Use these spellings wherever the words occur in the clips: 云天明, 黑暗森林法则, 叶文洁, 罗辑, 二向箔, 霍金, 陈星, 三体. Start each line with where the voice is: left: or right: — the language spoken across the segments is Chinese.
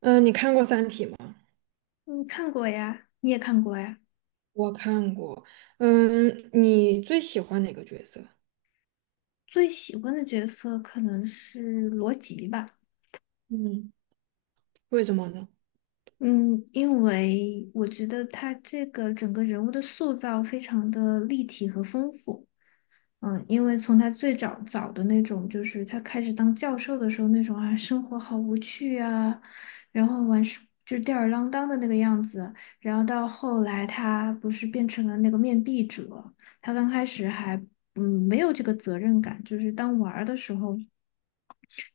right: 嗯，你看过《三体》吗？
left: 嗯，看过呀，你也看过呀。
right: 我看过。你最喜欢哪个角色？
left: 最喜欢的角色可能是罗辑吧，
right: 嗯为什么呢？
left: 嗯，因为我觉得他这个整个人物的塑造非常的立体和丰富。因为从他最早的那种，就是他开始当教授的时候那种啊，生活好无趣啊，然后完事就吊儿郎当的那个样子，然后到后来他不是变成了那个面壁者，他刚开始还没有这个责任感，就是当玩儿的时候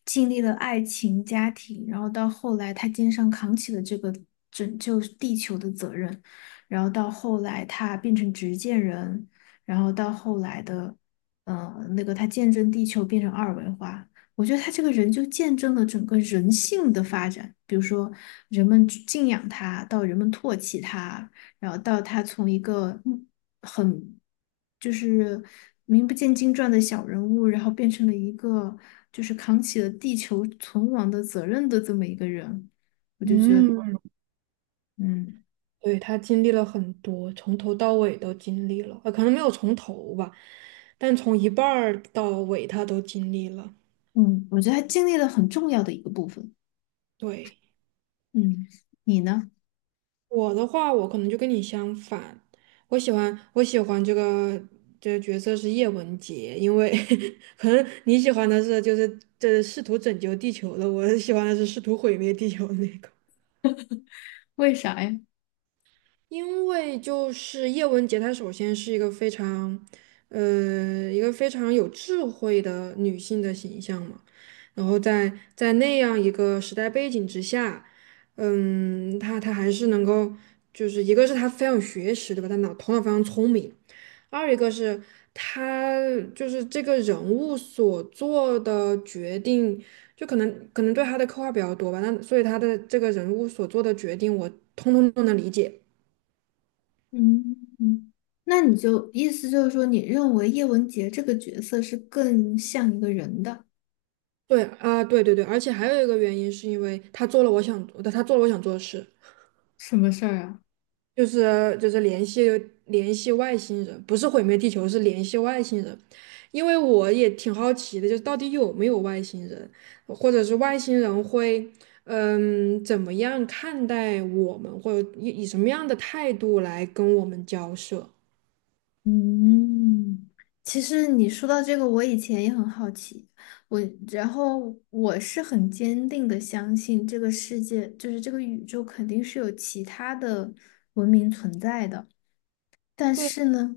left: 经历了爱情、家庭，然后到后来他肩上扛起了这个拯救地球的责任，然后到后来他变成执剑人，然后到后来的，那个他见证地球变成二维化。我觉得他这个人就见证了整个人性的发展，比如说人们敬仰他，到人们唾弃他，然后到他从一个很就是名不见经传的小人物，然后变成了一个就是扛起了地球存亡的责任的这么一个人，我就觉得，
right: 嗯，
left: 嗯
right: 对，他经历了很多，从头到尾都经历了，可能没有从头吧，但从一半儿到尾他都经历了。
left: 嗯，我觉得他经历了很重要的一个部分。
right: 对，
left: 嗯，你呢？
right: 我的话，我可能就跟你相反，我喜欢这个角色是叶文洁，因为 可能你喜欢的是就是这试图拯救地球的，我喜欢的是试图毁灭地球的那个。
left: 为啥呀？
right: 因为就是叶文洁，她首先是一个非常有智慧的女性的形象嘛。然后在那样一个时代背景之下，她还是能够，就是一个是她非常有学识，对吧？她头脑非常聪明。二一个是她就是这个人物所做的决定，就可能对她的刻画比较多吧。那所以她的这个人物所做的决定，我通通都能理解。
left: 嗯嗯，那你就意思就是说，你认为叶文洁这个角色是更像一个人的？
right: 对啊，对对对，而且还有一个原因是因为他做了我想做的事，
left: 什么事儿啊？
right: 就是联系外星人，不是毁灭地球，是联系外星人。因为我也挺好奇的，就是到底有没有外星人，或者是外星人会怎么样看待我们，或者以什么样的态度来跟我们交涉？
left: 嗯，其实你说到这个，我以前也很好奇，我然后我是很坚定的相信这个世界，就是这个宇宙肯定是有其他的文明存在的，但
right: 对，
left: 是呢，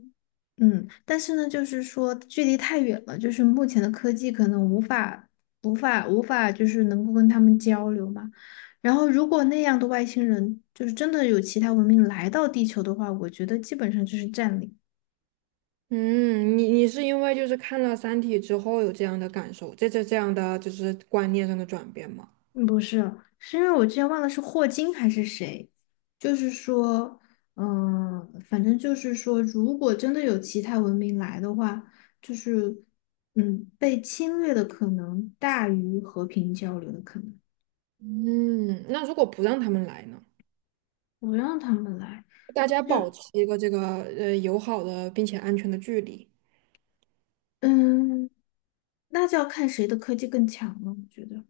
left: 但是呢，就是说距离太远了，就是目前的科技可能无法就是能够跟他们交流嘛。然后，如果那样的外星人就是真的有其他文明来到地球的话，我觉得基本上就是占领。
right: 嗯，你是因为就是看了《三体》之后有这样的感受，这样的就是观念上的转变吗？
left: 嗯不是，是因为我之前忘了是霍金还是谁，就是说，反正就是说，如果真的有其他文明来的话，就是，被侵略的可能大于和平交流的可能，
right: 嗯，那如果不让他们来呢？
left: 不让他们来，
right: 大家保
left: 就，
right: 持一个这个友好的并且安全的距离。
left: 嗯，那就要看谁的科技更强了，我觉得。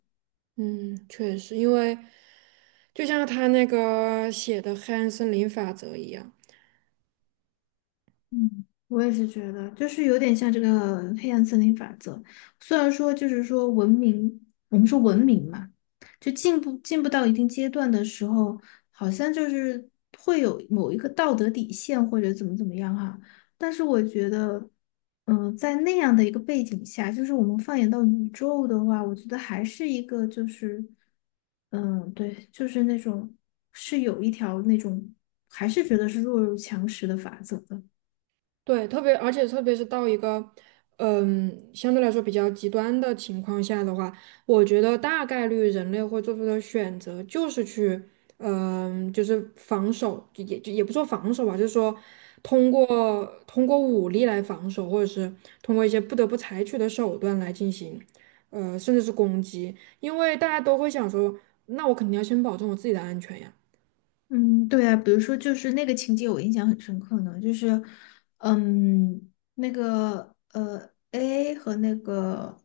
right: 嗯，确实，因为就像他那个写的《黑暗森林法则》一样。
left: 嗯，我也是觉得，就是有点像这个黑暗森林法则。虽然说，就是说文明，我们说文明嘛，就进步进步到一定阶段的时候，好像就是会有某一个道德底线或者怎么怎么样哈。但是我觉得，在那样的一个背景下，就是我们放眼到宇宙的话，我觉得还是一个就是，嗯，对，就是那种是有一条那种，还是觉得是弱肉强食的法则的。
right: 对，特别而且特别是到一个，相对来说比较极端的情况下的话，我觉得大概率人类会做出的选择就是去，就是防守，就也不说防守吧，就是说通过通过武力来防守，或者是通过一些不得不采取的手段来进行，甚至是攻击，因为大家都会想说，那我肯定要先保证我自己的安全呀。
left: 嗯，对啊，比如说就是那个情节我印象很深刻呢，就是，那个AA 和那个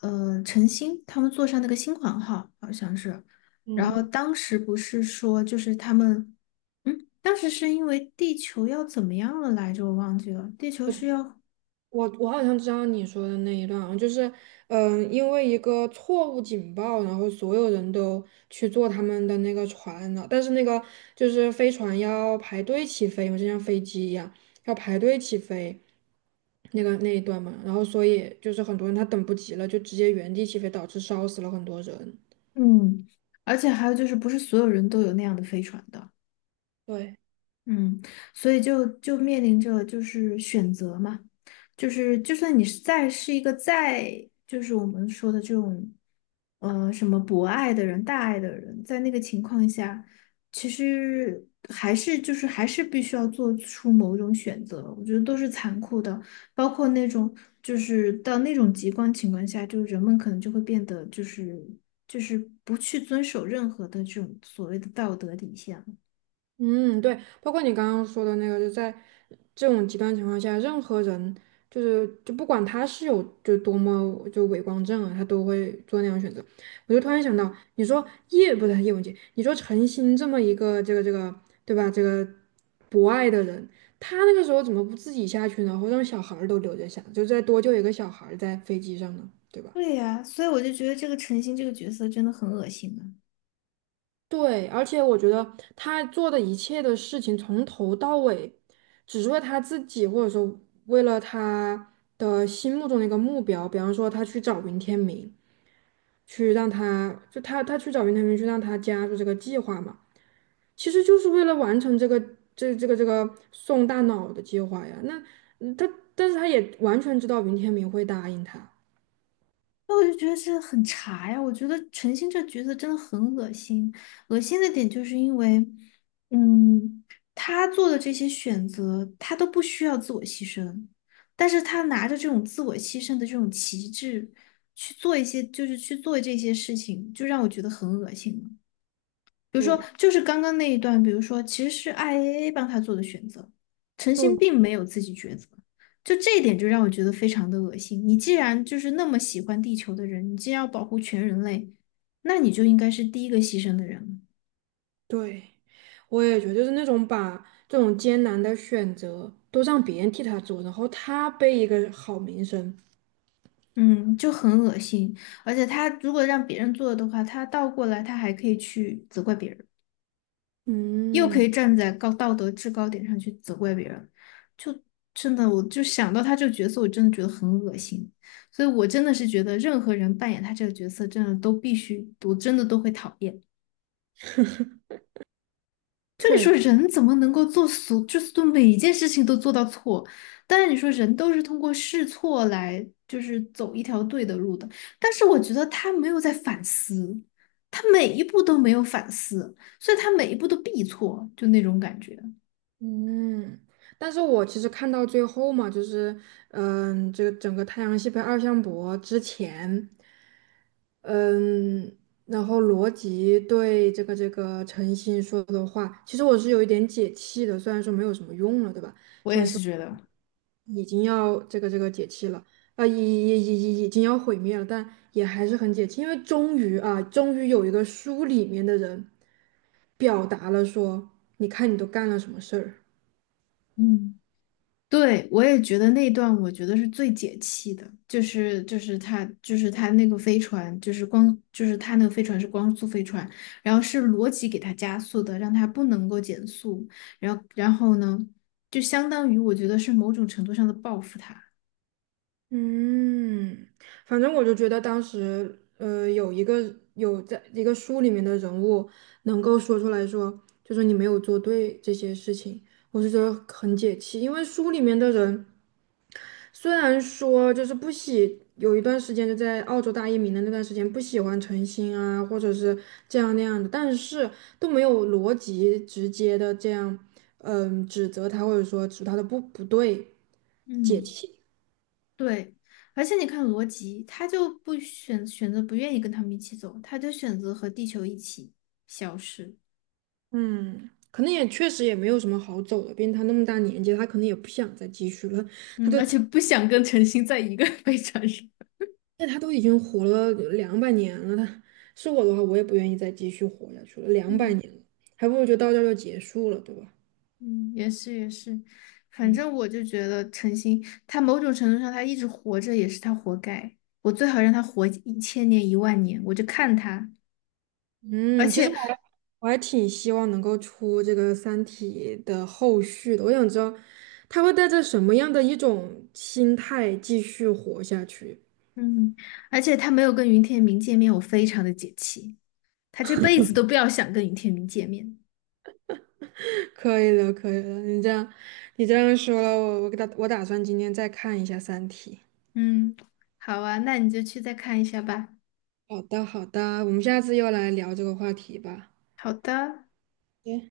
left: 陈星他们坐上那个新款号，好像是，然后当时不是说就是他们，当时是因为地球要怎么样了来着，我忘记了，地球是要，
right: 我好像知道你说的那一段啊，就是，因为一个错误警报，然后所有人都去坐他们的那个船了，但是那个就是飞船要排队起飞嘛，就像飞机一样要排队起飞，那个那一段嘛，然后所以就是很多人他等不及了，就直接原地起飞，导致烧死了很多人。
left: 嗯，而且还有就是不是所有人都有那样的飞船的。
right: 对。
left: 嗯，所以就面临着就是选择嘛，就是就算你是再是一个再就是我们说的这种，什么博爱的人、大爱的人，在那个情况下，其实还是就是还是必须要做出某种选择，我觉得都是残酷的，包括那种就是到那种极端情况下，就是人们可能就会变得就是不去遵守任何的这种所谓的道德底线了。
right: 嗯，对，包括你刚刚说的那个，就在这种极端情况下，任何人就是就不管他是有就多么就伪光正啊，他都会做那样的选择。我就突然想到，你说叶不是叶文洁，你说陈星这么一个这个对吧，这个博爱的人，他那个时候怎么不自己下去呢？或者让小孩儿都留着下，就再多救一个小孩儿在飞机上呢，对吧？
left: 对呀，所以我就觉得这个陈星这个角色真的很恶心啊！
right: 对，而且我觉得他做的一切的事情，从头到尾，只是为他自己，或者说为了他的心目中的一个目标。比方说，他去找云天明，去让他就他他去找云天明，去让他加入这个计划嘛，其实就是为了完成这个这个送大脑的计划呀。那嗯他但是他也完全知道云天明会答应他。
left: 那我就觉得这很茶呀，我觉得陈星这角色真的很恶心。恶心的点就是因为，嗯，他做的这些选择，他都不需要自我牺牲，但是他拿着这种自我牺牲的这种旗帜去做一些，就是去做这些事情，就让我觉得很恶心了。比如说，
right: 对，
left: 就是刚刚那一段，比如说，其实是 IAA 帮他做的选择，陈星并没有自己抉择，就这一点就让我觉得非常的恶心。你既然就是那么喜欢地球的人，你既然要保护全人类，那你就应该是第一个牺牲的人。
right: 对，我也觉得就是那种把这种艰难的选择都让别人替他做，然后他背一个好名声。
left: 嗯，就很恶心。而且他如果让别人做的话，他倒过来他还可以去责怪别人。又可以
right: 嗯，
left: 站在高道德制高点上去责怪别人，就真的，我就想到他这个角色，我真的觉得很恶心。所以我真的是觉得，任何人扮演他这个角色，真的都必须，我真的都会讨厌。就你
right: 确
left: 说
right: 实，
left: 人怎么能够做所，就是做每一件事情都做到错？当然你说人都是通过试错来，就是走一条对的路的。但是我觉得他没有在反思，他每一步都没有反思，所以他每一步都必错，就那种感觉。
right: 嗯。但是我其实看到最后嘛，就是这个整个太阳系被二向箔之前，嗯，然后罗辑对这个陈星说的话，其实我是有一点解气的，虽然说没有什么用了，对吧？
left: 我也是觉得。
right: 已经要这个解气了，啊，已经要毁灭了，但也还是很解气，因为终于啊，终于有一个书里面的人表达了说，你看你都干了什么事儿。
left: 嗯，对，我也觉得那段我觉得是最解气的，就是他那个飞船，就是光就是他那个飞船是光速飞船，然后是罗辑给他加速的，让他不能够减速，然后呢，就相当于我觉得是某种程度上的报复他。
right: 嗯，反正我就觉得当时，有一个有在一个书里面的人物能够说出来说，就说你没有做对这些事情，我是觉得很解气，因为书里面的人。虽然说就是不喜，有一段时间就在澳洲大移民的那段时间不喜欢陈星啊，或者是这样那样的，但是都没有逻辑直接的这样，指责他或者说指他的不对，解
left: 嗯，
right: 气。
left: 对，而且你看罗辑，他就不选择不愿意跟他们一起走，他就选择和地球一起消失，
right: 嗯，可能也确实也没有什么好走的，毕竟他那么大年纪，他可能也不想再继续了。他
left: 嗯，
right: 都，
left: 而且不想跟陈星在一个 飞船上。
right: 那他都已经活了两百年了，是我的话，我也不愿意再继续活下去了，两百
left: 嗯。
right: 年了，还不如就到这儿就结束了，对吧？
left: 嗯，也是也是，反正我就觉得陈星，他某种程度上他一直活着也是他活该。我最好让他活1000年10000年，我就看他。而
right: 嗯，其实
left: 且，
right: 我还挺希望能够出这个《三体》的后续的。我想知道他会带着什么样的一种心态继续活下去。
left: 嗯，而且他没有跟云天明见面，我非常的解气。他这辈子都不要想跟云天明见面。
right: 可以了，可以了，你这样说了，我我给他我打算今天再看一下《三体》。
left: 嗯，好啊，那你就去再看一下吧。
right: 好的，好的，我们下次又来聊这个话题吧。
left: 好的。
right: 对。